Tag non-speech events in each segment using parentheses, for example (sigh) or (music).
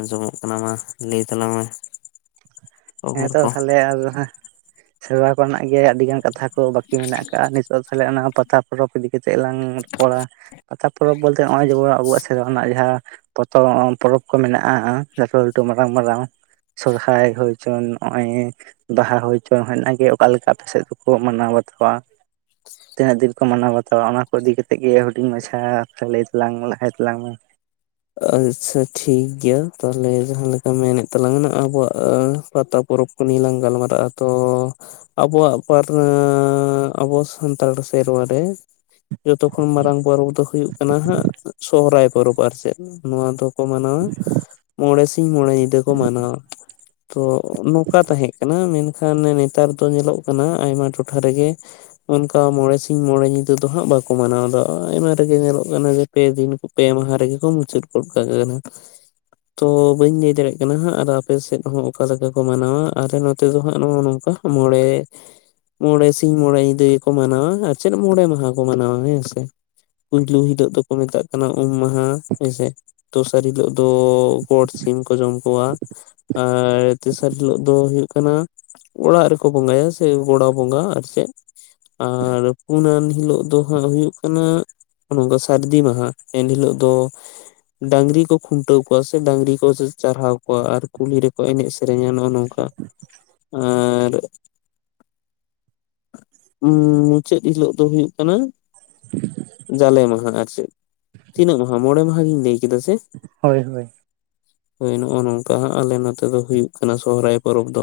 ᱟᱸᱡᱚᱢᱼᱚᱜ ᱠᱟᱱᱟ, ᱢᱟ ᱞᱟᱹᱭ ᱛᱟᱞᱟᱝ ᱢᱮ᱾ ᱠᱷᱚᱵᱚᱨ ᱦᱮᱸᱛᱚ ᱠᱚ ᱛᱟᱦᱞᱮ ᱟᱫᱚ ᱦᱟᱸᱜ ᱥᱮᱨᱣᱟ ᱠᱚᱨᱮᱱᱟᱜ ᱜᱮ ᱟᱹᱰᱤᱜᱟᱱ ᱠᱟᱛᱷᱟ ᱠᱚ, ᱵᱟᱹᱠᱤ ᱢᱮᱱᱟᱜ ᱠᱟᱜᱼᱟ, ᱱᱤᱛᱚᱜ ᱛᱟᱦᱚᱞᱮ ᱚᱱᱟ ᱯᱟᱛᱟ ᱯᱚᱨᱚᱵᱽ ᱤᱫᱤ ᱠᱟᱛᱮᱫ ᱞᱟᱝ ᱨᱚᱯᱚᱲᱟ᱾ ᱯᱟᱛᱟ ᱯᱚᱨᱚᱵᱽ ᱵᱚᱞᱛᱮ ᱦᱚᱜᱼᱚᱭ ᱡᱮᱢᱚᱱ, ᱟᱵᱩᱣᱟᱜ ᱥᱮᱨᱣᱟ ᱨᱮᱱᱟᱜ ᱡᱟᱦᱟᱸ ᱯᱚᱛᱚᱵ ᱚ ᱯᱚᱨᱚᱵᱽ ᱠᱚ ᱢᱮᱱᱟᱜᱼᱟ, ᱞᱟᱹᱴᱩ ᱞᱟᱹᱴᱩ ᱢᱟᱨᱟᱝ ᱢᱟᱨᱟᱝ ᱟᱜ᱾ ᱥᱚᱨᱦᱟᱭ ᱦᱩᱭ ᱪᱚᱣᱟᱱ ᱱᱚᱜ-ᱚᱭ (unintelligible) ᱵᱟᱦᱟ ᱦᱩᱭ ᱪᱚ, ᱦᱳᱭ ᱚᱱᱟᱜᱮ ᱚᱠᱟᱞᱮᱠᱟ ᱟᱯᱮ ᱥᱮᱫ ᱫᱚᱠᱚ ᱢᱟᱱᱟᱣ ᱵᱟᱛᱟᱣᱟ? ᱛᱤᱱᱟᱹᱜ ᱫᱤᱱ ᱠᱚ ᱢᱟᱱᱟᱣ ᱵᱟᱛᱟᱣᱟ ᱚᱱᱟᱠᱚ ᱤᱫᱤ ᱠᱟᱛᱮᱜ ᱜᱮ ᱦᱩᱰᱤᱧ ᱢᱟᱪᱷᱟ ᱞᱟᱹᱭ ᱛᱟᱞᱟᱝ ᱢᱮ, ᱞᱟᱦᱟᱭ ᱛᱟᱞᱟᱝ ᱢᱮ᱾ ᱟᱪᱪᱷᱟ ᱴᱷᱤᱠ ᱜᱮᱭᱟ ᱛᱟᱦᱞᱮ ᱡᱟᱦᱟᱸᱞᱮᱠᱟ ᱢᱮᱱᱮᱫ ᱛᱟᱞᱟᱝ ᱱᱟᱜ ᱟᱵᱩᱣᱟᱜ ᱟᱸᱻ ᱯᱟᱛᱟ ᱯᱚᱨᱚᱵᱽ ᱠᱚᱜᱮ ᱞᱟᱝ ᱜᱟᱞᱢᱟᱨᱟᱜ-ᱟ, ᱛᱚ ᱟᱵᱚᱣᱟᱜ ᱯᱟᱛ, ᱟᱸᱻ ᱟᱵᱚ ᱥᱟᱱᱛᱟᱲ ᱥᱮᱨᱣᱟ ᱨᱮ ᱡᱚᱛᱚ ᱠᱷᱚᱱ ᱢᱟᱨᱟᱝ ᱯᱚᱨᱚᱵᱽ ᱫᱚ ᱦᱩᱭᱩᱜ ᱠᱟᱱᱟ ᱦᱟᱸᱜ ᱥᱚᱦᱨᱟᱭ ᱯᱚᱨᱚᱵᱽ ᱟᱨ ᱪᱮᱫ᱾ ᱱᱚᱣᱟ ᱫᱚᱠᱚ ᱢᱟᱱᱟᱣᱟ ᱢᱚᱬᱮ ᱥᱤᱧ ᱢᱚᱬᱮ ᱧᱤᱫᱟᱹ ᱠᱚ ᱢᱟᱱᱟᱣᱟ ᱛᱚ, ᱱᱚᱝᱠᱟ ᱛᱟᱦᱮᱸ ᱠᱟᱱᱟ ᱢᱮᱱᱠᱷᱟᱱ ᱱᱮᱛᱟᱨ ᱫᱚ ᱧᱮᱞᱚᱜ ᱠᱟᱱᱟ ᱟᱭᱢᱟ ᱴᱚᱴᱷᱟ ᱨᱮ ᱜᱮ ᱚᱱᱠᱟ ᱢᱚᱬᱮ ᱥᱤᱧ ᱢᱚᱬᱮ ᱧᱤᱫᱟᱹ ᱫᱚ ᱦᱟᱸᱜ ᱵᱟᱠᱚ ᱢᱟᱱᱟᱣᱫᱟ, ᱟᱭᱢᱟ ᱨᱮ ᱜᱮ ᱧᱮᱞᱚᱜ ᱠᱟᱱᱟ ᱡᱮ ᱯᱮ ᱫᱤᱱ ᱠᱚ, ᱯᱮ ᱢᱟᱦᱟ ᱨᱮ ᱜᱮ ᱠᱩ ᱢᱩᱪᱟᱹᱫ ᱜᱚᱫ ᱠᱟᱜ ᱠᱟᱱᱟ᱾ (inaudible) ᱛᱚ ᱵᱟᱹᱧ ᱞᱟᱹᱭ ᱫᱟᱲᱮᱜ ᱠᱟᱱᱟ ᱦᱟᱸᱜ ᱟᱨ ᱟᱯᱮ ᱥᱮᱫ ᱦᱚᱸ ᱚᱠᱟ ᱞᱮᱠᱟ ᱠᱚ ᱢᱟᱱᱟᱣᱟ ᱟᱨ ᱱᱚᱛᱮ ᱫᱚ ᱦᱟᱸᱜ ᱱᱚᱜ-ᱚ ᱱᱚᱝᱠᱟ᱾ ᱢᱚᱬᱮ ᱢᱚᱬᱮ ᱥᱤᱧ ᱢᱚᱬᱮ ᱧᱤᱫᱟᱹ ᱜᱮᱠᱚ ᱢᱟᱱᱟᱣᱟ ᱟᱨ ᱪᱮᱫ ᱢᱚᱬᱮ ᱢᱟᱦᱟ ᱠᱚ ᱢᱟᱱᱟᱣᱟ ᱦᱮᱸ ᱥᱮ᱾ ᱯᱳᱭᱞᱳ ᱦᱤᱞᱳᱜ ᱫᱚᱠᱚ ᱢᱮᱛᱟᱜ ᱠᱟᱱᱟ ᱩᱢ ᱢᱟᱦᱟ, ᱦᱮᱸ ᱥᱮ᱾ ᱫᱚᱥᱟᱨ ᱦᱤᱞᱳᱜ ᱫᱚ ᱜᱚᱰ ᱥᱤᱢ ᱠᱚ ᱡᱚᱢ ᱠᱚᱣᱟ᱾ ᱟᱨ ᱛᱮᱥᱟᱨ ᱦᱤᱞᱳᱜ ᱫᱚ ᱦᱩᱭᱩᱜ ᱠᱟᱱᱟ ᱚᱲᱟᱜ ᱨᱮᱠᱚ ᱵᱚᱸᱜᱟᱭᱟ ᱥᱮ ᱜᱚᱲᱟ ᱵᱚᱸᱜᱟ ᱟᱨᱪᱮᱫ᱾ ᱟᱨ ᱯᱩᱱᱟᱱ ᱦᱤᱞᱳᱜ ᱫᱚ ᱦᱟᱸᱜ ᱦᱩᱭᱩᱜ ᱠᱟᱱᱟ, ᱱᱚᱝᱠᱟ ᱥᱟᱨᱫᱤ ᱢᱟᱦᱟ ᱮᱱ ᱦᱤᱞᱚᱜ ᱫᱚ ᱰᱟᱝᱨᱤ ᱠᱚ ᱠᱷᱩᱱᱴᱟᱹᱣ ᱠᱩᱣᱟ ᱥᱮ ᱰᱟᱝᱨᱤ ᱠᱚ ᱪᱟᱨᱦᱟᱣ ᱠᱚᱣᱟ ᱟᱨ ᱠᱩᱞᱦᱤ ᱨᱮᱠᱚ ᱮᱱᱮᱡ ᱥᱮᱨᱮᱧᱟ ᱱᱚᱜ-ᱚ ᱱᱚᱝᱠᱟ ᱟᱨ ᱩᱸ ᱢᱩᱪᱟᱹᱫ ᱦᱤᱞᱳᱜ ᱫᱚ ᱦᱩᱭᱩᱜ ᱠᱟᱱᱟ, (inaudible) ᱡᱟᱞᱮ ᱢᱟᱦᱟ ᱟᱨ ᱪᱮᱫ, ᱛᱤᱱᱟᱹᱜ ᱢᱟᱦᱟ ᱢᱚᱬᱮ ᱢᱟᱦᱟ ᱜᱤᱧ ᱞᱟᱹᱭ ᱠᱮᱫᱟ ᱥᱮ? ᱦᱳᱭ ᱦᱳᱭ᱾ ᱦᱳᱭ ᱱᱚᱜ-ᱚ ᱱᱚᱝᱠᱟ ᱦᱟᱸᱜ ᱟᱞᱮ ᱱᱚᱛᱮ ᱫᱚ ᱦᱩᱭᱩᱜ ᱠᱟᱱᱟ ᱥᱚᱦᱨᱟᱭ ᱯᱚᱨᱚᱵᱽ ᱫᱚ᱾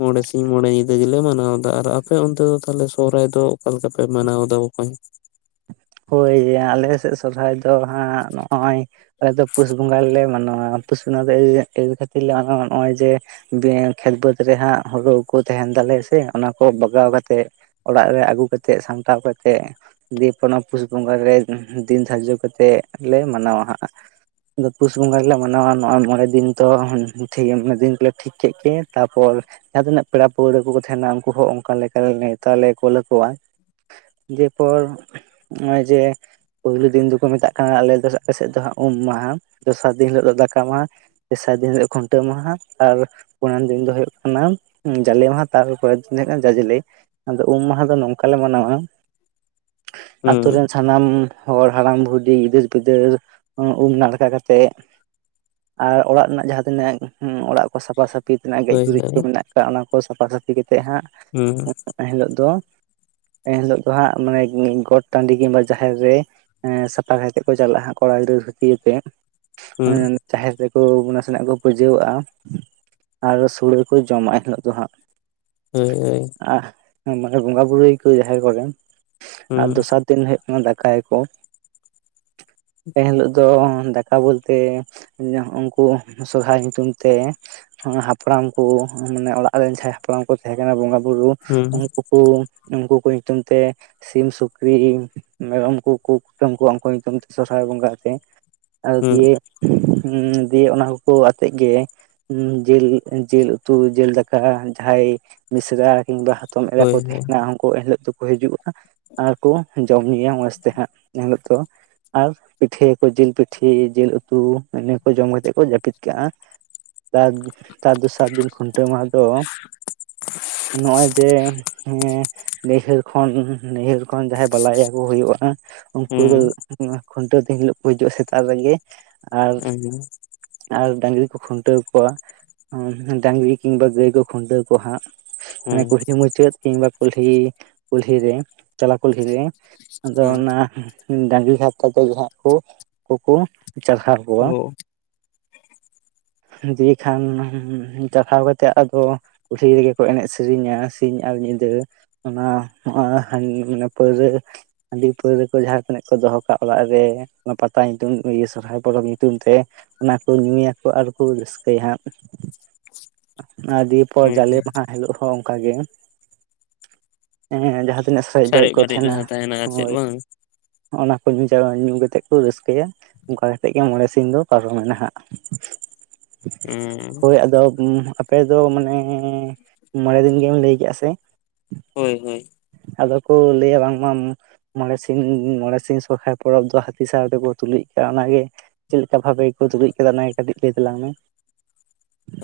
ᱢᱚᱬᱮ ᱥᱤᱧ ᱢᱚᱬᱮ ᱧᱤᱫᱟᱹ ᱜᱮᱞᱮ ᱢᱟᱱᱟᱣᱫᱟ, ᱟᱨ ᱟᱯᱮ ᱚᱱᱛᱮ ᱫᱚ ᱛᱟᱦᱞᱮ ᱥᱚᱦᱨᱟᱭ ᱫᱚ ᱚᱠᱟ ᱞᱮᱠᱟ ᱯᱮ ᱢᱟᱱᱟᱣᱫᱟ ᱵᱚᱠᱚᱧ? ᱦᱳᱭ ᱭᱟ ᱟᱞᱮ ᱥᱮᱜ ᱥᱚᱨᱦᱟᱭ ᱫᱚ ᱦᱟᱸᱜ ᱱᱚᱜ-ᱚᱭ ᱟᱞᱮ ᱫᱚ ᱯᱩᱥ ᱵᱚᱸᱜᱟ ᱨᱮᱞᱮ ᱢᱟᱱᱟᱣᱟ, ᱟᱨ ᱯᱩᱥ ᱵᱚᱸᱜᱟ ᱫᱚ ᱤᱭᱟᱹ ᱠᱷᱟᱹᱛᱤᱨᱞᱮ ᱢᱟᱱᱟᱣᱟ ᱱᱚᱜ-ᱚᱭ ᱡᱮ ᱡᱮ, ᱠᱷᱮᱛ ᱵᱟᱹᱫᱽ ᱨᱮ ᱦᱟᱸᱜ ᱦᱩᱲᱩ ᱠᱚ ᱛᱟᱸᱦᱮᱱ ᱛᱟᱞᱮᱭᱟ ᱥᱮ ᱚᱱᱟᱠᱚ ᱵᱟᱜᱟᱣ ᱠᱟᱛᱮᱜ ᱚᱲᱟᱜ ᱨᱮ ᱟᱹᱜᱩ ᱠᱟᱛᱮᱜ, ᱥᱟᱢᱴᱟᱣ ᱠᱟᱛᱮᱜ ᱵᱤᱫ ᱚᱱᱟ ᱯᱩᱥ ᱵᱚᱸᱜᱟ ᱨᱮ ᱫᱤᱱ ᱫᱷᱟᱨᱡᱚ ᱠᱟᱛᱮᱜ ᱞᱮ ᱢᱟᱱᱟᱣᱟ ᱦᱟᱸᱜ᱾ ᱟᱫᱚ ᱯᱩᱥ ᱵᱚᱸᱜᱟ ᱜᱮᱞᱮ ᱢᱟᱱᱟᱣᱟ, ᱱᱚᱜ-ᱚᱭ ᱢᱚᱬᱮ ᱫᱤᱱ ᱛᱚ ᱦᱩᱸ ᱦᱩᱸ ᱴᱷᱤᱠ ᱢᱟᱱᱮ ᱫᱤᱱ ᱠᱚᱞᱮ ᱴᱷᱤᱠ ᱠᱮᱫ ᱜᱮ ᱛᱟᱯᱚᱨ ᱡᱟᱦᱟᱸ ᱛᱤᱱᱟᱹᱜ ᱯᱮᱲᱟ ᱯᱟᱹᱣᱲᱟᱹ ᱠᱚᱠᱚ ᱛᱟᱸᱦᱮᱱᱟ ᱩᱱᱠᱩ ᱦᱚᱸ ᱚᱱᱠᱟ ᱞᱮᱠᱟ ᱱᱮᱣᱛᱟ ᱞᱮ ᱠᱩᱞ ᱟᱠᱚᱣᱟ᱾ ᱡᱮ ᱯᱚᱨ ᱱᱚᱜ-ᱚᱭ ᱡᱮ, ᱯᱳᱭᱞᱳ ᱫᱤᱱ ᱫᱚᱠᱚ ᱢᱮᱛᱟᱜ ᱠᱟᱱᱟ, ᱟᱞᱮ ᱫᱚ ᱟᱞᱮ ᱥᱮᱫ ᱫᱚ ᱦᱟᱸᱜ ᱩᱢ ᱢᱟᱦᱟ, ᱫᱚᱥᱟᱨ ᱫᱤᱱ ᱦᱤᱞᱳᱜ ᱫᱚ ᱫᱟᱠᱟ ᱢᱟᱦᱟ᱾ ᱛᱮᱥᱟᱨ ᱫᱤᱱ ᱦᱤᱞᱳᱜ ᱠᱷᱩᱱᱴᱟᱹᱣ ᱢᱟᱦᱟ, ᱟᱨ ᱯᱩᱱᱟᱱ ᱫᱤᱱ ᱫᱚ ᱦᱩᱭᱩᱜ ᱠᱟᱱᱟ ᱡᱟᱞᱮ ᱢᱟᱦᱟ, ᱛᱟᱨᱚᱯᱚᱨᱮᱨ ᱫᱤᱱ ᱫᱚ ᱦᱩᱭᱩᱜ ᱠᱟᱱᱟ ᱡᱟᱡᱽᱞᱮ᱾ ᱟᱫᱚ ᱩᱢ ᱢᱟᱦᱟ ᱫᱚ ᱱᱚᱝᱠᱟ ᱞᱮ ᱢᱟᱱᱟᱣᱟ ᱦᱩᱸ ᱟᱛᱳ ᱨᱮᱱ ᱥᱟᱱᱟᱢ ᱦᱚᱲ, ᱦᱟᱲᱟᱢ, ᱵᱷᱩᱰᱤ, ᱜᱤᱫᱟᱹᱨ-ᱯᱤᱫᱟᱹᱨ ᱩᱢ ᱱᱟᱲᱠᱟ ᱠᱟᱛᱮᱫ ᱟᱨ ᱚᱲᱟᱜ ᱨᱮᱱᱟᱜ ᱡᱟᱦᱟᱸ ᱛᱤᱱᱟᱹᱜ, ᱩᱸ ᱚᱲᱟᱜ ᱠᱚ ᱥᱟᱯᱷᱟ ᱥᱟᱯᱷᱤ᱾ ᱯᱤ ᱛᱮᱱᱟᱜ ᱜᱮᱡ ᱦᱳᱭ ᱜᱩᱨᱤᱡ ᱦᱳᱭ ᱠᱚ ᱢᱮᱱᱟᱜ ᱟᱠᱟᱫ ᱚᱱᱟ ᱠᱚ ᱥᱟᱯᱷᱟ ᱥᱟᱹᱯᱷᱤ ᱠᱟᱛᱮᱫ ᱦᱟᱸᱜ ᱦᱮᱸ ᱮᱱ ᱦᱤᱞᱳᱜ ᱫᱚ ᱮᱱᱦᱤᱞᱳᱜ ᱫᱚ ᱦᱟᱸᱜ ᱢᱟᱱᱮ ᱜᱚᱴ ᱴᱟᱺᱰᱤ ᱠᱤᱢᱵᱟ ᱡᱟᱦᱮᱨ ᱨᱮ ᱥᱟᱯᱷᱟ ᱠᱟᱛᱮᱜ ᱠᱚ ᱪᱟᱞᱟᱜᱼᱟ ᱠᱚᱲᱟ ᱜᱤᱫᱽᱨᱟᱹ ᱫᱷᱩᱛᱤᱟᱛᱮᱜ ᱦᱩᱸ ᱡᱟᱦᱮᱨ ᱨᱮᱠᱚ ᱱᱟᱥᱮᱱᱟᱜ ᱠᱚ ᱯᱩᱡᱟᱹᱣᱟᱜᱼᱟ ᱟᱨ ᱥᱳᱲᱮ ᱠᱚ ᱡᱚᱢᱟᱜ ᱮᱱ ᱦᱤᱞᱳᱜ ᱫᱚ ᱦᱟᱸᱜ ᱦᱳᱭ ᱦᱳᱭ ᱟᱜ ᱢᱟᱱᱮ ᱵᱚᱸᱜᱟ ᱵᱩᱨᱩᱳᱭ ᱠᱚ ᱡᱟᱦᱮᱨ ᱠᱚᱨᱮ ᱟᱨ ᱦᱩᱸ ᱫᱚᱥᱟᱨ ᱫᱤᱱ ᱦᱩᱭᱩᱜ ᱠᱟᱱᱟ ᱫᱟᱠᱟᱭᱟᱠᱚ ᱮᱱᱦᱤᱞᱳᱜ ᱫᱚ ᱫᱟᱠᱟ ᱵᱚᱞᱛᱮ ᱩᱱᱠᱩ ᱥᱚᱨᱦᱟᱭ ᱧᱩᱛᱩᱢ ᱛᱮ ᱦᱟᱯᱲᱟᱢ ᱠᱚ ᱢᱟᱱᱮ ᱚᱲᱟᱜ ᱨᱮᱱ ᱡᱟᱦᱟᱸᱭ ᱦᱟᱯᱲᱟᱢ ᱠᱚ ᱛᱟᱦᱮᱸ ᱠᱟᱱᱟ ᱵᱚᱸᱜᱟ ᱵᱩᱨᱩ ᱦᱩᱸ ᱩᱱᱠᱩ ᱠᱚ ᱩᱱᱠᱩ ᱠᱚ ᱧᱩᱛᱩᱢ ᱛᱮ ᱥᱤᱢ ᱥᱩᱠᱨᱤ ᱢᱮᱨᱚᱢ ᱠᱚ ᱠᱚ ᱠᱩᱴᱟᱹᱢ ᱠᱚᱣᱟ ᱩᱱᱠᱩ ᱧᱩᱛᱩᱢ ᱛᱮ ᱥᱚᱦᱨᱟᱭ ᱵᱚᱸᱜᱟ ᱨᱮ᱾ ᱟᱨ ᱦᱩᱸ ᱫᱤᱭᱮ ᱫᱤᱭᱮ ᱚᱱᱟ ᱠᱚ ᱟᱛᱮᱜ ᱜᱮ ᱡᱮᱞ ᱡᱮᱞ ᱩᱛᱩ ᱡᱮᱞ ᱫᱟᱠᱟ ᱡᱟᱦᱟᱸᱭ ᱢᱤᱥᱨᱟ ᱠᱤᱢᱵᱟ ᱦᱚᱯᱚᱱ ᱮᱨᱟ ᱦᱳᱭ ᱠᱚ ᱦᱳᱭ ᱛᱟᱦᱮᱸᱱᱟ ᱩᱱᱠᱩ ᱮᱱᱦᱤᱞᱳᱜ ᱫᱚᱠᱚ ᱦᱤᱡᱩᱜ-ᱟ᱾ ᱟᱨ ᱠᱚ ᱡᱚᱢ ᱧᱩᱭᱟ ᱢᱚᱡ ᱛᱮ ᱦᱟᱸᱜ ᱮᱱᱦᱤᱞᱳᱜ ᱫᱚ᱾ ᱟᱨ ᱯᱤᱴᱷᱟᱹᱭ ᱟᱠᱚ ᱡᱤᱞ ᱯᱤᱴᱷᱟᱹ ᱡᱤᱞ ᱩᱛᱩ ᱤᱱᱟᱹ ᱠᱚ ᱡᱚᱢ ᱠᱟᱛᱮᱫ ᱠᱚ ᱡᱟᱹᱯᱤᱫ ᱠᱟᱜ-ᱟ᱾ ᱛᱟᱨ ᱛᱟᱨ ᱫᱚᱥᱟᱨ ᱫᱤᱱ ᱠᱷᱩᱱᱴᱟᱹᱣ ᱢᱟᱦᱟ ᱫᱚ ᱱᱚᱜᱼᱚᱭ ᱡᱮ ᱱᱟᱹᱭᱦᱟᱹᱨ ᱠᱷᱚᱱ ᱱᱟᱹᱭᱦᱟᱹᱨ ᱠᱷᱚᱱ ᱡᱟᱦᱟᱸᱭ ᱵᱟᱞᱟᱭᱟ ᱠᱚ ᱦᱩᱭᱩᱜ-ᱟ ᱩᱱᱠᱩ ᱫᱚ ᱦᱩᱸ ᱱᱚᱣᱟ ᱠᱷᱩᱱᱴᱟᱹᱣ ᱫᱤᱱ ᱦᱤᱞᱳᱜ ᱠᱚ ᱦᱤᱡᱩᱜ-ᱟ ᱥᱮᱛᱟᱜ ᱨᱮᱜᱮ, ᱟᱨ ᱦᱩᱸ ᱟᱨ ᱰᱟᱹᱟᱝᱨᱤ ᱠᱚ ᱠᱷᱩᱱᱴᱟᱹᱣ ᱠᱚᱣᱟ ᱰᱟᱹᱟᱝᱨᱤ ᱠᱤᱢᱵᱟ ᱜᱟᱹᱭ ᱠᱚ ᱠᱷᱩᱱᱴᱟᱹᱣ ᱠᱚᱣᱟ ᱦᱟᱸᱜ ᱾ ᱢᱟᱱᱮ ᱦᱩᱸ ᱠᱩᱞᱦᱤ ᱢᱩᱪᱟᱹᱫ ᱠᱤᱢᱵᱟ ᱠᱩᱞᱦᱤ ᱠᱩᱞᱦᱤ ᱨᱮ ᱛᱟᱞᱟ ᱠᱩᱞᱦᱤ ᱨᱮ ᱾ ᱟᱫᱚ ᱦᱩᱸ ᱚᱱᱟ ᱰᱟᱹᱝᱨᱤ ᱦᱟᱨᱛᱟ ᱛᱮ ᱡᱟᱦᱟᱸᱠᱩ ᱩᱱᱠᱩᱠᱩ ᱪᱟᱨᱦᱟᱣ ᱠᱚᱣᱟ ᱾ ᱚ ᱫᱤᱭᱮ ᱠᱷᱟᱱ ᱪᱟᱨᱦᱟᱣ ᱠᱟᱛᱮ ᱟᱫᱚ ᱠᱩᱞᱦᱤ ᱨᱮᱜᱮ ᱠᱚ ᱮᱱᱮᱡ ᱥᱮᱨᱮᱧᱟ ᱥᱤᱧ ᱟᱨ ᱧᱤᱫᱟᱹ ᱚᱱᱟ (unintelligible) ᱢᱟᱱᱮ ᱯᱟᱹᱣᱨᱟᱹ ᱦᱟᱹᱰᱤ ᱯᱟᱹᱣᱨᱟᱹ ᱠᱚ ᱡᱟᱦᱟᱸ ᱛᱤᱱᱟᱹᱜ ᱠᱚ ᱫᱚᱦᱚ ᱠᱟᱜᱼᱟ ᱚᱲᱟᱜ ᱨᱮ ᱚᱱᱟ ᱯᱟᱛᱟ ᱧᱩᱛᱩᱢ ᱤᱭᱟᱹ ᱥᱚᱨᱦᱟᱭ ᱯᱚᱨᱚᱵ ᱧᱩᱛᱩᱢ ᱛᱮ ᱚᱱᱟ ᱠᱩ ᱧᱩᱭᱟᱠᱚ ᱟᱨᱠᱚ ᱨᱟᱹᱥᱠᱟᱹᱭᱟ, ᱦᱟᱸᱜ, ᱚᱱᱟ ᱫᱤᱭᱮ ᱛᱟᱯᱚᱨ ᱦᱳᱭ ᱡᱟᱞᱮ ᱦᱳᱭ ᱢᱟᱦᱟ ᱦᱤᱞᱳᱜ ᱦᱚᱸ ᱚᱱᱠᱟ ᱜᱮ, ᱮ ᱡᱟᱦᱟᱸ ᱛᱤᱱᱟᱹᱜ ᱥᱟᱡ ᱵᱟᱹᱲᱤᱡ ᱥᱟᱨᱮᱡ ᱠᱚ ᱵᱟᱨᱮᱡ ᱛᱟᱦᱮᱸᱱᱟ ᱡᱟᱦᱟᱸ ᱛᱟᱦᱮᱱᱟ ᱟᱨ ᱪᱮᱫ ᱦᱳᱭ, ᱵᱟᱝ ᱚᱱᱟᱠᱚ ᱧᱩ ᱠᱟᱛᱮᱫ ᱠᱚ ᱨᱟᱹᱥᱠᱟᱹᱭᱟ᱾ ᱚᱱᱠᱟ ᱠᱟᱛᱮᱜ ᱜᱮ, ᱢᱚᱬᱮ ᱥᱤᱧ ᱫᱚ ᱯᱟᱨᱚᱢᱱᱟ ᱦᱟᱜ, ᱩᱸ ᱦᱳᱭ ᱟᱫᱚ, ᱟᱯᱮ ᱫᱚ ᱢᱟᱱᱮ ᱢᱚᱬᱮ ᱫᱤᱱ ᱜᱮᱢ ᱞᱟᱹᱭ ᱠᱮᱫᱼᱟ ᱥᱮ? ᱦᱳᱭ, ᱦᱳᱭ, ᱟᱫᱚ ᱠᱚ ᱞᱟᱹᱭᱟ ᱵᱟᱝᱢᱟᱢ ᱩᱢ ᱢᱚᱬᱮ ᱥᱤᱧ ᱢᱚᱬᱮ ᱥᱤᱧ ᱥᱚᱨᱦᱟᱭ ᱯᱚᱨᱚᱵᱽ ᱫᱚ, ᱦᱟᱹᱛᱤ ᱥᱟᱶ ᱛᱮᱠᱚ ᱛᱩᱞᱩᱡ ᱠᱟᱜᱼᱟ, ᱚᱱᱟᱜᱮ ᱪᱮᱫ ᱞᱮᱠᱟ ᱵᱷᱟᱵ ᱜᱮ ᱠᱚ ᱛᱩᱲᱩᱡ ᱟᱠᱟᱫᱟ ᱚᱱᱟ ᱠᱟᱹᱴᱤᱡ ᱞᱟᱹᱭ ᱛᱟᱞᱟᱝ ᱢᱮ,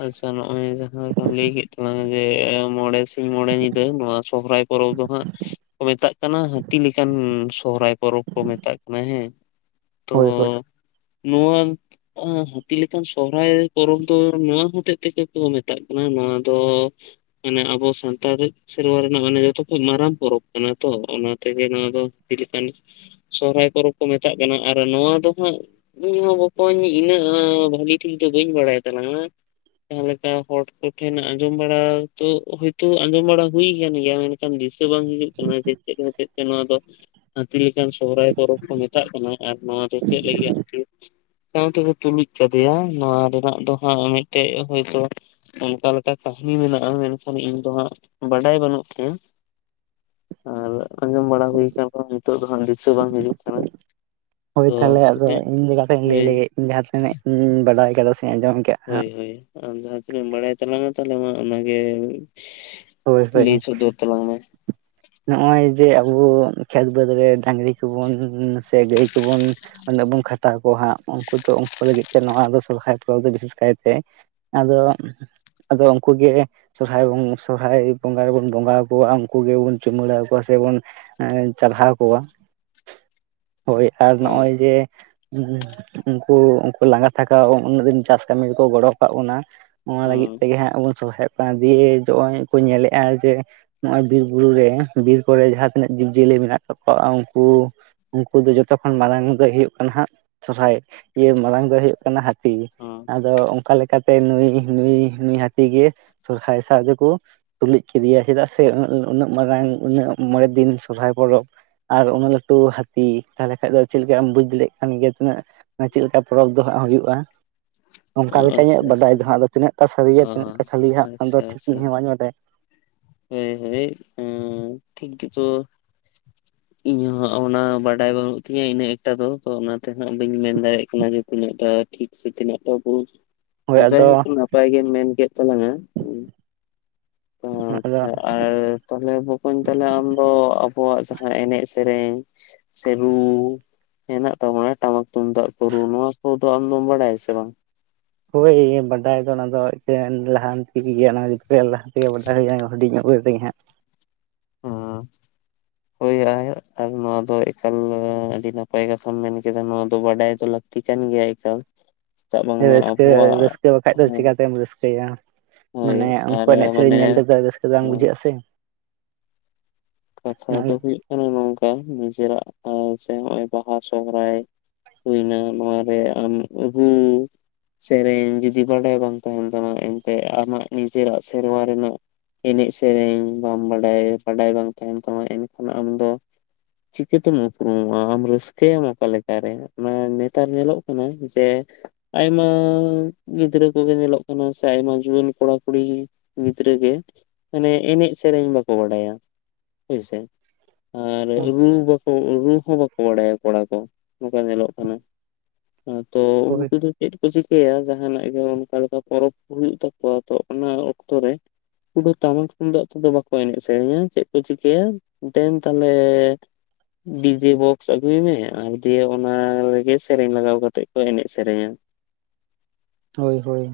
ᱟᱪᱪᱷᱟ ᱱᱚᱜᱼᱚᱭ ᱡᱟᱦᱟᱸ ᱞᱮᱠᱟᱢ ᱞᱟᱹᱭ ᱠᱮᱫ ᱛᱟᱞᱟᱝᱟ ᱡᱮ, ᱢᱚᱬᱮ ᱥᱤᱧ ᱢᱚᱬᱮ ᱧᱤᱫᱟᱹ ᱱᱚᱣᱟ ᱥᱚᱦᱚᱨᱟᱭ ᱯᱚᱨᱚᱵᱽ ᱫᱚ ᱦᱟᱸᱜ ᱠᱚ ᱢᱮᱛᱟᱜ ᱠᱟᱱᱟ ᱦᱟᱹᱛᱤ ᱞᱮᱠᱟᱱ ᱥᱚᱦᱚᱨᱟᱭ ᱯᱚᱨᱚᱵᱽ ᱠᱚ ᱢᱮᱛᱟᱜ ᱠᱟᱱᱟ, ᱦᱮᱸ ᱛᱚ ᱦᱳᱭ ᱦᱳᱭ ᱱᱚᱣᱟ ᱚ ᱦᱟᱹᱛᱤ ᱞᱮᱠᱟᱱ ᱥᱚᱦᱚᱨᱟᱭ ᱯᱚᱨᱚᱵᱽ ᱫᱚ ᱱᱚᱣᱟ ᱦᱚᱛᱮᱡ ᱛᱮᱜᱮ ᱠᱚ ᱢᱮᱛᱟᱜ ᱠᱟᱱᱟ ᱱᱚᱣᱟ ᱫᱚ ᱢᱟᱱᱮ ᱟᱵᱚ ᱥᱟᱱᱛᱟᱲ ᱥᱮᱨᱣᱟ ᱨᱮᱱᱟᱜ, ᱢᱟᱱᱮ ᱡᱚᱛᱚ ᱠᱷᱚᱡ ᱢᱟᱨᱟᱝ ᱯᱚᱨᱚᱵᱽ ᱠᱟᱱᱟ ᱛᱚ, ᱚᱱᱟ ᱛᱮᱜᱮ ᱱᱚᱣᱟ ᱫᱚ (unintelligible) ᱥᱚᱦᱨᱟᱭ ᱯᱚᱨᱚᱵᱽ ᱠᱚ ᱢᱮᱛᱟᱜ ᱠᱟᱱᱟ ᱟᱨ ᱱᱚᱣᱟ ᱫᱚ ᱦᱟᱸᱜ ᱤᱧ ᱦᱚᱸ ᱵᱚᱠᱚᱧ ᱤᱱᱟᱹᱜ ᱮ ᱵᱷᱟᱜᱮ ᱴᱷᱤᱠ ᱫᱚ ᱵᱟᱹᱧ ᱵᱟᱲᱟᱭ ᱛᱟᱞᱟᱝᱟ᱾ ᱡᱟᱦᱟᱸ ᱞᱮᱠᱟ ᱦᱚᱲ ᱠᱚᱴᱷᱮᱱ ᱟᱸᱡᱚᱢ ᱵᱟᱲᱟ ᱛᱚ ᱦᱚᱭᱛᱳ ᱟᱸᱡᱚᱢ ᱵᱟᱲᱟ ᱦᱩᱭ ᱠᱟᱱ ᱜᱮᱭᱟ ᱢᱟᱱᱮ ᱠᱟᱱ ᱫᱤᱥᱟᱹ ᱵᱟᱝ ᱦᱤᱡᱩᱜ ᱠᱟᱱᱟ ᱡᱮ ᱪᱮᱫ ᱦᱚᱛᱮᱫ ᱛᱮ ᱱᱚᱣᱟ ᱫᱚ ᱦᱟᱹᱛᱤ ᱞᱮᱠᱟᱱ ᱥᱚᱨᱚᱦᱟᱭ ᱯᱚᱨᱚᱵᱽ ᱠᱚ ᱢᱮᱛᱟᱜ ᱠᱟᱱᱟ᱾ ᱟᱨ ᱱᱚᱣᱟ ᱫᱚ ᱪᱮᱫ ᱞᱟᱹᱜᱤᱫ ᱦᱟᱹᱛᱤ ᱥᱟᱸᱣ ᱛᱮᱠᱚ ᱛᱩᱞᱩᱡ ᱠᱟᱫᱮᱭᱟ ᱱᱚᱣᱟ ᱨᱮᱱᱟᱜ ᱫᱚ ᱦᱟᱸᱜ ᱢᱤᱫᱴᱮᱡ ᱦᱚᱭᱛᱳ ᱚᱱᱠᱟ ᱞᱮᱠᱟ ᱠᱟᱹᱦᱱᱤ ᱢᱮᱱᱟᱜᱼᱟ, ᱢᱮᱱᱠᱷᱟᱱ ᱤᱧ ᱫᱚ ᱦᱟᱸᱜ ᱵᱟᱰᱟᱭ ᱵᱟᱹᱱᱩᱜ ᱛᱤᱧᱟᱹ᱾ ᱟᱨ ᱟᱸᱡᱚᱢ ᱵᱟᱲᱟ ᱦᱩᱭ ᱠᱟᱱ ᱨᱮᱦᱚᱸ ᱱᱤᱛᱚᱜ ᱫᱚ ᱦᱟᱸᱜ ᱫᱤᱥᱟᱹ ᱵᱟᱝ ᱦᱤᱡᱩᱜ ᱠᱟᱱᱟ᱾ ᱦᱳᱭ ᱛᱚ ᱛᱟᱦᱚᱞᱮ ᱟᱫᱚ ᱦᱳᱭ ᱤᱧ ᱜᱮ ᱠᱟᱛᱷᱟᱧ ᱞᱟᱹᱭ ᱦᱳᱭ ᱞᱮᱜᱮ ᱤᱧ ᱡᱟᱦᱟᱸ ᱛᱤᱱᱟᱹᱜ ᱤᱧ ᱵᱟᱰᱟᱭ ᱠᱟᱫᱟ ᱥᱮ ᱟᱸᱡᱚᱢ ᱠᱟᱜ, ᱦᱳᱭ ᱦᱳᱭ ᱟᱢ ᱡᱟᱦᱟᱸ ᱛᱤᱱᱟᱹᱜ ᱮᱢ ᱵᱟᱲᱟᱭ ᱛᱟᱞᱟᱝᱼᱟ ᱛᱟᱦᱚᱞᱮ ᱢᱟ ᱚᱱᱟᱜᱮ ᱦᱳᱭ ᱦᱳᱭ, ᱞᱟᱹᱭ ᱥᱚᱫᱚᱨ ᱛᱟᱞᱟᱝ ᱢᱮ ᱱᱚᱜᱼᱚᱭ ᱡᱮ ᱟᱵᱚ ᱠᱷᱮᱛ ᱵᱟᱹᱫᱽ ᱨᱮ ᱰᱟᱝᱨᱤ ᱠᱚᱵᱚᱱ ᱥᱮ ᱜᱟᱹᱭ ᱠᱚᱵᱚᱱ ᱩᱱᱟᱹᱜ ᱵᱚᱱ ᱠᱷᱟᱴᱟᱣ ᱠᱚᱣᱟ ᱦᱟᱸᱜ ᱩᱱᱠᱩ ᱫᱚ ᱩᱱᱠᱩ ᱞᱟᱹᱜᱤᱫ ᱛᱮ ᱱᱚᱣᱟ ᱫᱚ ᱥᱚᱨᱦᱟᱭ ᱯᱚᱨᱚᱵᱽ ᱫᱚ ᱵᱤᱥᱮᱥ ᱠᱟᱭᱛᱮ‌ ᱟᱫᱚ, ᱟᱫᱚ ᱩᱱᱠᱩ ᱜᱮ ᱥᱚᱨᱦᱟᱭ ᱵᱚᱱ ᱥᱚᱨᱦᱟᱭ ᱵᱚᱸᱜᱟ ᱨᱮᱵᱚᱱ ᱵᱚᱸᱜᱟ ᱟᱠᱚᱣᱟ, ᱩᱱᱠᱩ ᱜᱮᱵᱚᱱ ᱪᱩᱢᱟᱹᱲᱟ ᱚᱠᱚᱣᱟ ᱥᱮ ᱵᱚᱱ ᱮᱸ ᱪᱟᱨᱦᱟᱣ ᱠᱚᱣᱟ, ᱦᱳᱭ ᱟᱨ ᱦᱳᱭ ᱱᱚᱜᱼᱚᱭ ᱡᱮ ᱩᱱᱠᱩ ᱩᱱᱠᱩ ᱞᱟᱸᱜᱟ ᱛᱷᱟᱠᱟᱣ ᱩᱱᱟᱹᱜ ᱫᱤᱱ ᱪᱟᱥ ᱠᱟᱹᱢᱤ ᱨᱮᱠᱚ ᱜᱚᱲᱚ ᱟᱠᱟᱫ ᱵᱚᱱᱟ, ᱚᱱᱟ ᱞᱟᱹᱜᱤᱫ ᱦᱚᱸ ᱛᱮᱜᱮ ᱦᱟᱸᱜ ᱵᱚᱱ ᱥᱚᱦᱨᱟᱭᱚᱜ ᱠᱟᱱᱟ, ᱫᱤᱭᱮ ᱦᱚᱜᱼᱚᱭ ᱠᱚ ᱧᱮᱞᱮᱫᱼᱟ ᱡᱮ ᱱᱚᱜ-ᱚᱭ ᱵᱤᱨ ᱵᱩᱨᱩ ᱨᱮ, ᱵᱤᱨ ᱠᱚᱨᱮ ᱡᱟᱦᱟᱸᱛᱤᱱᱟᱹᱜ ᱡᱤᱵᱽ ᱡᱤᱭᱟᱹᱞᱤ ᱢᱮᱱᱟᱜ ᱠᱟᱜ ᱠᱚᱣᱟ ᱩᱱᱠᱩ ᱩᱱᱠᱩ ᱫᱚ ᱡᱚᱛᱚ ᱠᱷᱚᱱ ᱢᱟᱲᱟᱝ ᱫᱚᱭ ᱦᱩᱭᱩᱜ ᱠᱟᱱᱟ ᱦᱟᱸᱜ ᱥᱚᱨᱦᱟᱭ ᱤᱭᱟᱹ ᱢᱟᱲᱟᱝ ᱫᱚᱭ ᱦᱩᱭᱩᱜ ᱠᱟᱱᱟ ᱦᱟᱹᱛᱤ᱾ ᱦᱚᱸ ᱟᱫᱚ ᱚᱱᱠᱟ ᱞᱮᱠᱟ ᱛᱮ ᱱᱩᱭ ᱱᱩᱭ ᱱᱩᱭ ᱦᱟᱹᱛᱤ ᱜᱮ ᱥᱚᱨᱦᱟᱭ ᱥᱟᱸᱣ ᱫᱚ ᱠᱚ ᱛᱩᱞᱩᱡ ᱠᱮᱫᱮᱭᱟ ᱪᱮᱫᱟᱜ ᱥᱮ ᱩᱱᱟᱹᱜ ᱮ ᱩᱱᱟᱹᱜ ᱢᱟᱨᱟᱝ ᱩᱱᱟᱹᱜ ᱢᱚᱬᱮ ᱫᱤᱱ ᱥᱚᱨᱦᱟᱭ ᱯᱚᱨᱚᱵᱽ, ᱟᱨ ᱩᱱᱟᱹᱜ ᱞᱟᱹᱴᱩ ᱦᱟᱹᱛᱤ ᱛᱟᱞᱦᱮ ᱠᱷᱟᱡ ᱫᱚ ᱪᱮᱫ ᱞᱮᱠᱟ ᱟᱢ ᱵᱩᱡ ᱫᱟᱲᱮᱜ ᱠᱟᱱ ᱜᱮᱭᱟ ᱛᱤᱱᱟᱹᱜ ᱚᱱᱟ ᱪᱮᱫ ᱞᱮᱠᱟ ᱯᱚᱨᱚᱵᱽ ᱫᱚ ᱦᱟᱸᱜ ᱦᱩᱭᱩᱜᱼᱟ᱾ ᱚ ᱚᱱᱠᱟ ᱞᱮᱠᱟ ᱤᱧᱟᱹᱜ ᱟᱪᱪᱷᱟ ᱵᱟᱰᱟᱭ ᱟᱪᱪᱷᱟ ᱫᱚ ᱦᱟᱸᱜ ᱟᱫᱚ ᱛᱤᱱᱟᱹᱜᱴᱟ ᱥᱟᱹᱨᱤᱭᱟ ᱚ ᱛᱤᱱᱟᱜ ᱠᱷᱟᱹᱞᱤ ᱦᱟᱸᱜ ᱚᱱᱟᱫᱚ ᱟᱪᱪᱷᱟ ᱴᱷᱤᱠ ᱟᱪᱪᱷᱟ ᱤᱧ ᱦᱚᱸ ᱵᱟᱹᱧ ᱵᱟᱰᱟᱭᱟ᱾ ᱦᱳᱭ ᱦᱳᱭ ᱮᱸ ᱴᱷᱤᱠ ᱜᱮᱛᱚ, ᱤᱧ ᱦᱚᱸ ᱚᱱᱟ ᱵᱟᱰᱟᱭ ᱵᱟᱹᱱᱩᱜ ᱛᱤᱧᱟᱹ ᱤᱱᱟᱹᱜ ᱮᱠᱴᱟ ᱫᱚ ᱛᱚ ᱚᱱᱟᱛᱮ ᱦᱟᱸᱜ ᱵᱟᱹᱧ ᱢᱮᱱ ᱫᱟᱲᱮᱭᱟᱜ ᱠᱟᱱᱟ ᱡᱮ ᱛᱤᱱᱟᱹᱜ ᱴᱟ ᱴᱷᱤᱠ ᱥᱮ ᱛᱤᱱᱟᱹᱜ ᱴᱟ ᱵᱷᱩᱞ᱾ ᱛᱚ ᱦᱳᱭ ᱟᱫᱚ ᱡᱟᱭᱦᱳᱠ ᱱᱟᱯᱟᱭ ᱜᱮᱢ ᱢᱮᱱ ᱠᱮᱫ ᱛᱟᱞᱟᱝ-ᱟ᱾ ᱟᱫᱚ ᱟᱪᱪᱷᱟ ᱟᱨ ᱛᱟᱦᱞᱮ ᱵᱚᱠᱚᱧ ᱛᱟᱦᱞᱮ ᱟᱢ ᱫᱚ ᱟᱵᱚᱣᱟᱜ ᱡᱟᱦᱟᱸ ᱮᱱᱮᱡ ᱥᱮᱨᱮᱧ ᱥᱮ ᱨᱩ ᱦᱮᱱᱟᱜ ᱛᱟᱵᱚᱱᱟ ᱴᱟᱢᱟᱠ ᱛᱩᱢᱫᱟᱜ ᱨᱩ ᱱᱚᱣᱟ ᱠᱚᱫᱚ ᱟᱢ ᱫᱚᱢ ᱵᱟᱲᱟᱭᱟ ᱥᱮ ᱵᱟᱝ? ᱦᱳᱭ ᱵᱟᱰᱟᱭ ᱫᱚ ᱚᱱᱟ ᱫᱚ ᱮᱴᱮᱱ ᱞᱟᱦᱟᱱᱛᱤ ᱜᱮᱭᱟ ᱚᱱᱟ ᱡᱚᱛᱚ ᱠᱷᱚᱡ ᱞᱟᱦᱟ ᱛᱮᱜᱮ ᱵᱟᱰᱟᱭ ᱦᱩᱭᱩᱜ-ᱟ ᱦᱩᱰᱤᱧ ᱩᱢᱮᱨ ᱨᱮᱜᱮ ᱦᱟᱸᱜ᱾ (inaudible) ᱦᱳᱭ (unintelligible) ᱟᱨ ᱱᱚᱣᱟ ᱫᱚ ᱮᱠᱟᱞ ᱟᱹᱰᱤ ᱱᱟᱯᱟᱭ ᱠᱟᱛᱷᱟᱢ ᱢᱮᱱ ᱠᱮᱫᱟ ᱱᱚᱣᱟ ᱫᱚ ᱵᱟᱰᱟᱭ ᱫᱚ ᱞᱟᱹᱠᱛᱤ ᱠᱟᱱ ᱜᱮᱭᱟ ᱮᱠᱟᱞ᱾ ᱪᱮᱫᱟᱜ ᱵᱟᱝᱢᱟ ᱨᱟᱹᱥᱠᱟᱹ ᱟᱵᱚᱣᱟᱜ, ᱨᱟᱹᱥᱠᱟᱹ ᱵᱟᱠᱷᱟᱡ ᱫᱚ ᱦᱮᱸ᱾ ᱪᱤᱠᱟᱛᱮᱢ ᱨᱟᱹᱥᱠᱟᱹᱭᱟ ᱦᱳᱭ ᱢᱟᱱᱮ ᱩᱱᱠᱩ ᱟᱨ ᱮᱱᱮᱡ ᱢᱟᱱᱮ, ᱥᱮᱨᱮᱧ ᱧᱮᱞ ᱛᱮᱫᱚ ᱨᱟᱹᱥᱠᱟᱹ ᱫᱚ ᱵᱟᱝ ᱦᱮᱸ᱾ ᱵᱩᱡᱷᱟᱹᱜᱼᱟ ᱥᱮ ᱠᱟᱛᱷᱟ ᱫᱚ ᱚᱱᱟ ᱦᱩᱭᱩᱜ ᱠᱟᱱᱟ ᱱᱚᱝᱠᱟ ᱱᱤᱡᱮᱨᱟᱜ ᱥᱮ ᱦᱚᱸᱜᱼᱚᱭ ᱵᱟᱦᱟ ᱥᱚᱦᱚᱨᱟᱭ ᱦᱩᱭᱱᱟ ᱱᱚᱣᱟ ᱨᱮ ᱟᱢ ᱦᱩᱸᱻ ᱥᱮᱨᱮᱧ ᱡᱩᱫᱤ ᱵᱟᱰᱟᱭ ᱵᱟᱝ ᱛᱟᱦᱮᱸᱱ ᱛᱟᱢᱟ ᱮᱱᱛᱮᱜ ᱟᱢᱟᱜ ᱱᱤᱡᱮᱨᱟᱜ ᱥᱮᱨᱣᱟ ᱨᱮᱱᱟᱜ ᱮᱱᱮᱡ ᱥᱮᱨᱮᱧ ᱵᱟᱢ ᱵᱟᱰᱟᱭ ᱵᱟᱰᱟᱭ ᱵᱟᱝ ᱛᱟᱦᱮᱸᱱ ᱛᱟᱢᱟ ᱮᱱᱠᱷᱟᱱ ᱟᱢᱫᱚ, ᱪᱤᱠᱟᱹᱛᱮᱢ ᱩᱯᱨᱩᱢᱚᱜᱼᱟ ᱟᱢ ᱨᱟᱹᱥᱠᱟᱹᱭᱟᱢ ᱚᱠᱟ ᱞᱮᱠᱟᱨᱮ? ᱢᱟᱱᱮ ᱱᱮᱛᱟᱨ ᱧᱮᱞᱚᱜ ᱠᱟᱱᱟ ᱡᱮ ᱟᱭᱢᱟ ᱜᱤᱫᱽᱨᱟᱹ ᱠᱚ ᱜᱮ ᱧᱮᱞᱚᱜ ᱠᱟᱱᱟ ᱥᱮ ᱟᱭᱢᱟ ᱡᱩᱣᱟᱹᱱ ᱠᱚᱲᱟ ᱠᱩᱲᱤ ᱜᱤᱫᱽᱨᱟᱹ ᱜᱮ ᱢᱟᱱᱮ ᱮᱱᱮᱡ ᱥᱮᱨᱮᱧ ᱵᱟᱠᱚ ᱵᱟᱰᱟᱭᱟ᱾ ᱦᱳᱭᱥᱮ ᱟᱨ ᱨᱩ ᱵᱟ ᱚ ᱨᱩ ᱦᱚᱸ ᱵᱟᱠᱚ ᱵᱟᱲᱟᱭᱟ ᱠᱚᱲᱟ ᱠᱚ ᱱᱚᱝᱠᱟ ᱧᱮᱞᱚᱜ ᱠᱟᱱᱟ, ᱛᱚ ᱦᱳᱭ ᱩᱱᱠᱩ ᱫᱚ ᱪᱮᱫ ᱠᱚ ᱪᱤᱠᱟᱹᱭᱟ ᱡᱟᱦᱟᱸᱱᱟᱜ ᱜᱮ ᱚᱱᱠᱟ ᱞᱮᱠᱟ ᱯᱚᱨᱚᱵᱽ ᱦᱩᱭᱩᱜ ᱛᱟᱠᱚᱣᱟ ᱛᱚ ᱚᱱᱟ ᱚᱠᱛᱚᱨ ᱨᱮ ᱩᱱᱩᱠᱩ ᱫᱚ ᱛᱟᱢᱟᱞ ᱛᱩᱢᱫᱟᱜ ᱛᱮᱫᱚ ᱵᱟᱠᱚ ᱮᱱᱮᱡ ᱥᱮᱨᱮᱧᱟ, ᱪᱮᱫ ᱠᱚ ᱪᱤᱠᱟᱹᱭᱟ ᱫᱮᱱ ᱛᱟᱦᱚᱞᱮ ᱰᱤᱡᱮ ᱵᱚᱠᱥ ᱟᱹᱜᱩᱭ ᱢᱮ ᱟᱨ ᱫᱤᱭᱮ ᱚᱱᱟ ᱨᱮᱜᱮ ᱥᱮᱨᱮᱧ ᱞᱟᱜᱟᱣ ᱠᱟᱛᱮᱜ ᱠᱚ ᱮᱱᱮᱡ ᱥᱮᱨᱮᱧᱟ᱾ ᱦᱳᱭ ᱦᱳᱭ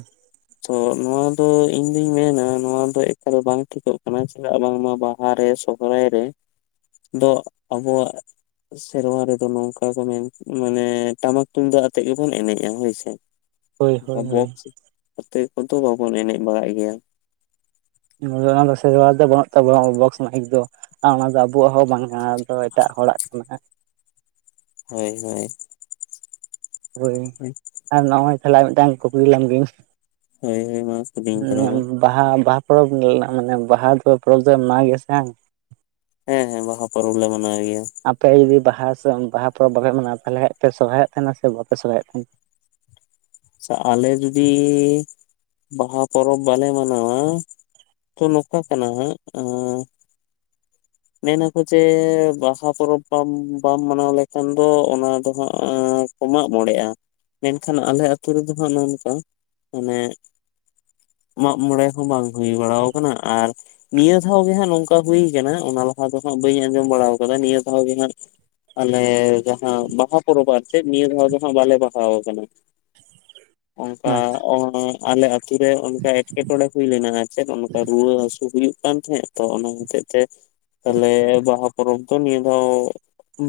ᱛᱚ ᱱᱚᱣᱟ ᱫᱚ ᱤᱧ ᱫᱩᱧ ᱢᱮᱱᱟ ᱱᱚᱣᱟ ᱫᱚ ᱮᱠᱟᱞ ᱵᱟᱝ ᱴᱷᱤᱠᱚᱜ ᱠᱟᱱᱟ ᱪᱮᱫᱟᱜ ᱵᱟᱝᱢᱟ ᱵᱟᱦᱟ ᱨᱮ ᱥᱚ ᱼᱼ ᱠᱚᱨᱟᱭ ᱨᱮ ᱫᱚ ᱟᱵᱚᱣᱟᱜ ᱼᱼ ᱥᱮᱨᱣᱟ ᱨᱮᱫᱚ ᱱᱚᱝᱠᱟ ᱠᱚ ᱢᱮᱱ ᱢᱟᱱᱮ ᱴᱟᱢᱟᱠ ᱛᱩᱢᱫᱟᱜ ᱟᱛᱮᱜ ᱜᱮᱵᱚᱱ ᱮᱱᱮᱡᱼᱟ ᱦᱳᱭ ᱥᱮ ᱾ ᱦᱳᱭ ᱱᱚᱠᱟ ᱦᱳᱭ ᱦᱳᱭ ᱵᱚᱠᱥ ᱠᱚᱛᱮ ᱠᱚᱫᱚ ᱵᱟᱵᱚᱱ ᱮᱱᱮᱡ ᱵᱟᱲᱟᱜ ᱜᱮᱭᱟ ᱾ (unintelligible) ᱥᱮᱨᱣᱟ ᱫᱚ ᱵᱟᱹᱱᱩᱜ ᱛᱟᱵᱚᱣᱟ ᱵᱚᱠᱥ ᱢᱟᱭᱤᱠ ᱫᱚ ᱾ ᱟᱨ ᱚᱱᱟ ᱫᱚ ᱟᱵᱚᱣᱟᱜ ᱦᱚᱸ ᱵᱟᱝ ᱠᱟᱱᱟ ᱟᱫᱚ ᱮᱴᱟᱜ ᱦᱚᱲᱟᱜ ᱠᱟᱱᱟ ᱾ ᱦᱳᱭ ᱦᱳᱭ ᱾ ᱦᱳᱭ ᱼᱼ ᱦᱩᱸ ᱼᱼ ᱟᱨ ᱱᱚᱜ-ᱚᱭ ᱛᱟᱦᱞᱮ ᱢᱤᱫᱴᱟᱝ ᱠᱩᱠᱞᱤ ᱞᱮᱢ ᱜᱤᱧ ᱾ ᱦᱳᱭ ᱦᱳᱭ ᱢᱟ ᱠᱩᱞᱤᱧ ᱛᱟᱞᱟᱝ ᱢᱮ ᱾ ᱵᱟᱦᱟ ᱵᱟᱦᱟ ᱯᱚᱨᱚᱵᱽ ᱨᱤᱱᱟᱜ ᱢᱟᱱᱮ ᱵᱟᱦᱟ ᱫᱚ ᱯᱚᱨᱚᱵᱽ ᱫᱚ ᱢᱟᱱᱟᱣ ᱜᱮ ᱥᱮ ᱾ ᱦᱮᱸ ᱦᱮᱸ ᱵᱟᱦᱟ ᱯᱚᱨᱚᱵᱽ ᱞᱮ ᱢᱟᱱᱟᱣ ᱜᱮᱭᱟ ᱾ ᱟᱯᱮ ᱡᱩᱫᱤ ᱵᱟᱦᱟ ᱥᱮ ᱵᱟᱦᱟ ᱯᱚᱨᱚᱵᱽ ᱵᱟᱯᱮ ᱢᱟᱱᱟᱣ ᱛᱟᱞᱦᱮ ᱠᱷᱟᱡ ᱯᱮ ᱥᱚᱨᱦᱟᱭᱚᱜ ᱛᱟᱦᱮᱱᱟ ᱥᱮ ᱵᱟᱯᱮ ᱥᱚᱨᱦᱟᱭᱚᱜ ᱛᱟᱦᱮᱱᱟ? ᱟᱞᱮ ᱡᱩᱫᱤ ᱵᱟᱦᱟ ᱯᱚᱨᱚᱵᱽ ᱵᱟᱞᱮ ᱢᱟᱱᱟᱣᱟ ᱼᱼ ᱛᱚ ᱱᱚᱠᱟ ᱠᱟᱱᱟ ᱮᱸᱼᱼ ᱢᱮᱱᱟ ᱠᱚ ᱡᱮ ᱵᱟᱦᱟ ᱯᱚᱨᱚᱵᱽ ᱵᱟᱢ ᱵᱟᱢ ᱢᱟᱱᱟᱣ ᱞᱮᱠᱷᱟᱱ ᱫᱚ ᱚᱱᱟ ᱫᱚ ᱦᱟᱸᱜ ᱟᱸᱼᱼ ᱠᱚ ᱢᱟᱜ ᱢᱚᱬᱮᱜᱼᱟ ᱢᱮᱱᱠᱷᱟᱱ ᱟᱞᱮ ᱟᱹᱛᱩ ᱨᱮᱫᱚ ᱦᱟᱸᱜ ᱱᱚᱱᱠᱟ ᱢᱟᱱᱮ ᱼᱼ ᱢᱟᱜ ᱢᱚᱬᱮ ᱦᱚᱸ ᱵᱟᱝ ᱦᱩᱭ ᱵᱟᱲᱟᱣ ᱠᱟᱱᱟ ᱟᱨ ᱱᱤᱭᱟᱹ ᱫᱷᱟᱣ ᱜᱮ ᱦᱟᱸᱜ ᱱᱚᱝᱠᱟ ᱦᱩᱭ ᱠᱟᱱᱟ ᱾ ᱚᱱᱟ ᱞᱟᱦᱟ ᱫᱚᱦᱟᱸᱜ ᱵᱟᱧ ᱟᱸᱡᱚᱢ ᱵᱟᱲᱟᱣ ᱠᱟᱫᱟ ᱱᱤᱭᱟᱹ ᱫᱷᱟᱣ ᱜᱮ ᱦᱟᱸᱜ ᱼᱼ ᱟᱞᱮ ᱡᱟᱦᱟᱸ ᱵᱟᱦᱟ ᱯᱚᱨᱚᱵᱽ ᱟᱨ ᱪᱮᱫ ᱱᱤᱭᱟᱹ ᱫᱷᱟᱣ ᱫᱚ ᱦᱟᱸᱜ ᱵᱟᱞᱮ ᱵᱟᱦᱟᱣ ᱟᱠᱟᱱᱟ ᱾ (inaudible) ᱚᱝᱠᱟ ᱟᱪᱪᱷᱟ ᱚᱱᱮ ᱼᱼ ᱟᱞᱮ ᱟᱹᱛᱩ ᱚᱱᱠᱟ ᱮᱴᱠᱮᱴᱚᱬᱮ ᱦᱩᱭ ᱞᱮᱱᱟ ᱟᱨ ᱪᱮᱫ ᱚᱱᱠᱟ ᱨᱩᱣᱟᱹ ᱦᱟᱹᱥᱩ ᱦᱩᱭᱩᱜ ᱠᱟᱱ ᱛᱟᱦᱮᱸ ᱾ ᱛᱚ ᱚᱱᱟ ᱦᱚᱛᱮᱡ ᱛᱮ ᱼᱼ ᱛᱟᱦᱞᱮ ᱵᱟᱦᱟ ᱯᱚᱨᱚᱵᱽ ᱫᱚ ᱱᱤᱭᱟᱹ ᱫᱷᱟᱣ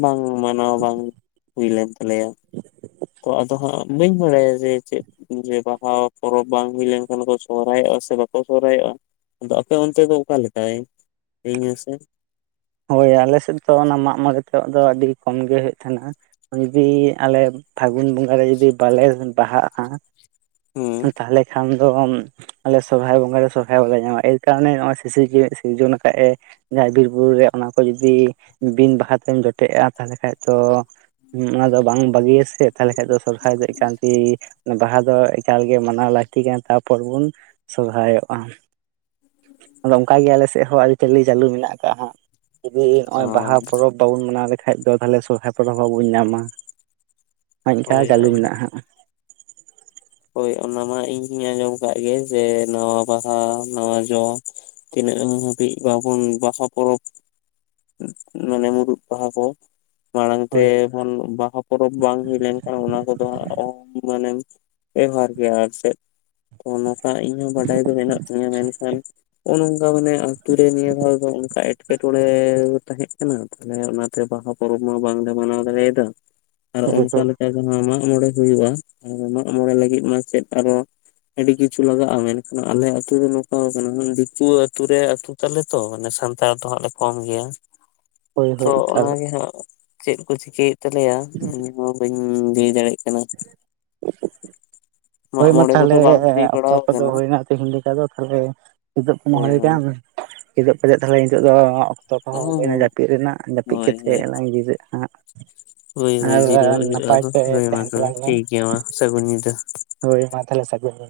ᱵᱟᱝ ᱢᱟᱱᱟᱣᱟ ᱵᱟᱝ ᱼᱼ ᱦᱩᱭ ᱞᱮᱱ ᱛᱟᱞᱮᱭᱟ ᱛᱚ ᱟᱫᱚ ᱦᱟᱸᱜ ᱵᱟᱹᱧ ᱵᱟᱲᱟᱭᱟ ᱡᱮ ᱪᱮᱜ ᱼᱼ ᱡᱮ ᱵᱟᱦᱟ ᱯᱚᱨᱚᱵᱽ ᱵᱟᱝ ᱦᱩᱭ ᱞᱮᱱᱠᱷᱟᱱ ᱠᱚ ᱥᱚᱨᱦᱟᱭᱚᱜᱼᱟ ᱥᱮ ᱵᱟᱠᱚ ᱥᱚᱨᱦᱟᱭᱚᱜᱼᱟ ᱾ ᱟᱫᱚ ᱟᱯᱮ ᱚᱱᱛᱮ ᱫᱚ ᱚᱠᱟ ᱞᱮᱠᱟᱭ ᱞᱟᱹᱭᱤᱧ ᱢᱮᱥᱮ ᱼᱼ ᱦᱳᱭ ᱟᱞᱮ ᱥᱮᱜ ᱫᱚ ᱚᱱᱟ ᱢᱟᱜ ᱢᱚᱬᱮ ᱛᱟᱜ ᱫᱚ ᱟᱹᱰᱤ ᱠᱚᱢ ᱜᱮ ᱦᱩᱭᱩᱜ ᱛᱟᱦᱮᱱᱟ ᱾ ᱡᱩᱫᱤ ᱟᱞᱮ ᱯᱷᱟᱹᱜᱩᱱ ᱵᱚᱸᱜᱟ ᱨᱮ ᱡᱩᱫᱤ ᱵᱟᱞᱮ ᱵᱟᱦᱟᱜᱼᱟ ᱾ ᱦᱩᱸ ᱛᱟᱞᱦᱮ ᱠᱷᱟᱱ ᱫᱚ ᱼᱼ ᱟᱞᱮ ᱥᱚᱨᱦᱟᱭ ᱵᱚᱸᱜᱟ ᱨᱮ ᱥᱚᱨᱦᱟᱭ ᱵᱟᱞᱮ ᱧᱟᱢᱼᱟ ᱮᱭ ᱠᱟᱨᱚᱱ-ᱮ ᱱᱚᱜᱼᱚᱭ ᱥᱤᱥᱤᱨ ᱡᱟᱹᱣᱤᱡ ᱥᱤᱨᱡᱚᱱ ᱠᱟᱜ-ᱮ ᱼᱼ ᱡᱟᱦᱟᱸ ᱵᱤᱨ-ᱵᱩᱨᱩ ᱨᱮ ᱚᱱᱟ ᱠᱚ ᱡᱚᱫᱤ ᱵᱤᱱ ᱵᱟᱦᱟ ᱛᱮᱢ ᱡᱚᱴᱮᱜᱼᱟ ᱛᱟᱞᱦᱮ ᱠᱷᱟᱡ ᱫᱚ ᱼᱼ ᱦᱩᱸ ᱚᱱᱟ ᱫᱚ ᱵᱟᱝ ᱵᱟᱹᱜᱤᱭᱟ ᱥᱮ ᱛᱟᱞᱦᱮ ᱠᱷᱟᱡ ᱫᱚ ᱥᱚᱨᱦᱟᱭ ᱫᱚ ᱮᱠᱟᱱᱛᱤ ᱵᱟᱦᱟ ᱫᱚ ᱼᱼ ᱮᱠᱟᱞ ᱜᱮ ᱢᱟᱱᱟᱣ ᱞᱟᱹᱠᱛᱤ ᱠᱟᱱ ᱛᱟᱯᱚᱨ ᱵᱩᱱ ᱥᱚᱨᱦᱟᱭᱚᱜ-ᱟ ᱾ ᱟᱫᱚ ᱚᱱᱠᱟ ᱜᱮ ᱟᱞᱮ ᱥᱮᱜ ᱦᱚᱸ ᱟᱹᱨᱤ ᱪᱟᱹᱞᱤ ᱪᱟᱹᱞᱩ ᱢᱮᱱᱟᱜ ᱟᱠᱟᱜ ᱦᱟᱸᱜ ᱾ ᱡᱩᱫᱤ ᱱᱚᱜᱼᱚᱭ ᱵᱟᱦᱟ ᱯᱚᱨᱚᱵᱽ ᱵᱟᱵᱚᱱ ᱢᱟᱱᱟᱣ ᱞᱮᱠᱷᱟᱡ ᱫᱚ ᱛᱟᱞᱦᱮ ᱥᱚᱨᱦᱟᱭ ᱯᱚᱨᱚᱵᱽ ᱦᱚᱸ ᱵᱚᱱ ᱧᱟᱢᱟ ᱾ ᱦᱳᱭ ᱤᱝᱠᱟ ᱪᱟᱹᱞᱩ ᱢᱮᱱᱟᱜ-ᱟ ᱦᱟᱸᱜ᱾ ᱦᱳᱭ ᱚᱱᱟ ᱢᱟ ᱤᱧ ᱟᱸᱡᱚᱢ ᱠᱟᱜ ᱜᱮᱭᱟ ᱡᱮ ᱱᱟᱣᱟ ᱵᱟᱦᱟ, ᱱᱟᱣᱟ ᱡᱚ᱾ ᱛᱤᱱᱟᱹᱜ ᱜᱟᱱ ᱦᱟᱹᱵᱤᱡ ᱵᱟᱵᱚᱱ ᱵᱟᱦᱟ ᱯᱚᱨᱚᱵᱽ ᱢᱟᱱᱮ ᱢᱩᱨᱩᱫ ᱵᱟᱦᱟ ᱠᱚ ᱢᱟᱲᱟᱝ ᱛᱮ ᱦᱳᱭ (unintelligible) ᱵᱟᱦᱟ ᱯᱚᱨᱚᱵᱽ ᱵᱟᱝ ᱦᱩᱭ ᱞᱮᱱᱠᱷᱟᱱ ᱚᱱᱟ ᱠᱚᱫᱚ ᱢᱟᱱᱮᱢ ᱵᱮᱵᱦᱟᱨ ᱜᱮᱭᱟ ᱟᱨ ᱪᱮᱫ, ᱚᱱᱟᱠᱟ ᱤᱧᱦᱚᱸ ᱵᱟᱰᱟᱭ ᱫᱚ ᱢᱮᱱᱟᱜ ᱛᱤᱧᱟᱹ ᱢᱮᱱᱠᱷᱟᱱ ᱤᱧᱫᱚ ᱢᱟᱱᱮ ᱟᱛᱩ ᱨᱮ ᱱᱤᱭᱟᱹ ᱵᱷᱟᱨ ᱫᱚ ᱚᱝᱠᱟ ᱮᱴᱠᱮᱴᱚᱬᱮ ᱠᱚ ᱛᱟᱦᱮᱸ ᱠᱟᱱᱟ ᱛᱟᱞᱦᱮ ᱚᱱᱟᱛᱮ ᱵᱟᱦᱟ ᱯᱚᱨᱚᱵᱽ ᱢᱟ ᱵᱟᱝᱞᱮ ᱢᱟᱱᱟᱣ ᱫᱟᱲᱮᱭᱟᱫᱟ ᱟᱨ ᱚᱝᱠᱟ ᱞᱮᱠ ᱟᱫᱚ ᱦᱟᱸᱜ ᱢᱟᱜ ᱢᱚᱬᱮ ᱦᱩᱭᱩᱜ-ᱟ, ᱢᱟᱜ ᱢᱚᱬᱮ ᱞᱟᱹᱜᱤᱫ ᱢᱟ ᱪᱮᱫ ᱟᱨᱚ ᱟᱹᱰᱤ ᱠᱤᱪᱷᱩ ᱞᱟᱜᱟᱜ-ᱟ ᱢᱮᱱᱠᱷᱟᱱ ᱟᱞᱮ ᱟᱛᱩ ᱫᱚ ᱱᱚᱝᱠᱟᱣ ᱠᱟᱱᱟ ᱫᱤᱠᱩ ᱟᱛᱩ ᱨᱮ ᱟᱛᱩ ᱛᱟᱞᱮ ᱛᱚ, ᱢᱟᱱᱮ ᱥᱟᱱᱛᱟᱲ ᱫᱚ ᱦᱟᱸᱜ ᱞᱮ ᱠᱚᱢ ᱜᱮᱭᱟ᱾ ᱦᱳᱭ ᱛᱚ ᱦᱳᱭ ᱮᱠᱟᱞ ᱚᱱᱟᱜᱮ ᱦᱟᱸᱜ ᱪᱮᱫ ᱠᱚ ᱪᱤᱠᱟᱹᱭᱮᱫ ᱛᱟᱞᱮᱭᱟ ᱤᱧᱦᱚᱸ ᱵᱟᱹᱧ ᱞᱟᱹᱭ ᱫᱟᱲᱮᱭᱟᱜ ᱠᱟᱱᱟ᱾ (inaudible) ᱢᱟᱜ ᱦᱳᱭ ᱢᱟ ᱢᱚᱬᱮ ᱠᱚᱫᱚ ᱛᱟᱦᱞᱮ ᱵᱟᱝ ᱦᱩᱭ ᱚᱠᱛᱚ ᱵᱟᱲᱟᱣ ᱠᱚᱫᱚ ᱟᱠᱟᱱᱟ ᱦᱩᱭᱱᱟ ᱛᱤᱦᱤᱧ ᱞᱮᱠᱟ ᱫᱚ, ᱛᱟᱦᱞᱮ ᱠᱤᱫᱤᱯ ᱠᱚᱢᱟ ᱦᱳᱭ ᱦᱩᱭ ᱦᱳᱭ ᱠᱟᱱ᱾ ᱠᱤᱫᱩᱯ ᱠᱟᱛᱮᱫ ᱛᱟᱦᱞᱮ ᱱᱤᱛᱳᱜ ᱫᱚ ᱚᱠᱛᱚ ᱠᱚᱦᱚᱸ ᱦᱩᱭᱮᱱᱟ ᱡᱟᱹᱯᱤᱫ ᱨᱮᱱᱟᱜ ᱡᱟᱹᱯᱤᱫ ᱦᱳᱭ ᱠᱟᱛᱮᱜ ᱦᱳᱭ ᱱᱟᱧ ᱡᱤᱨᱟᱹᱜ-ᱟ ᱦᱟᱸᱜ᱾ ᱦᱳᱭ ᱦᱳᱭ, ᱟᱨ ᱡᱤᱨᱟᱹᱣ ᱵᱟᱲᱟᱜ ᱦᱩᱭᱩᱜ-ᱟ ᱱᱟᱯᱟᱭ ᱟᱫᱚ, ᱛᱮ ᱦᱳᱭ ᱢᱟ ᱛᱟᱦᱮᱱ ᱛᱚᱵᱮ ᱛᱟᱞᱟᱝ ᱢᱮ ᱴᱷᱤᱠ ᱜᱮᱭᱟ ᱢᱟ ᱥᱟᱹᱜᱩᱱ ᱧᱤᱫᱟᱹ᱾ ᱦᱳᱭ, ᱢᱟ ᱛᱟᱦᱞᱮ ᱥᱟᱹᱜᱩᱱ ᱧᱤᱫᱟᱹ᱾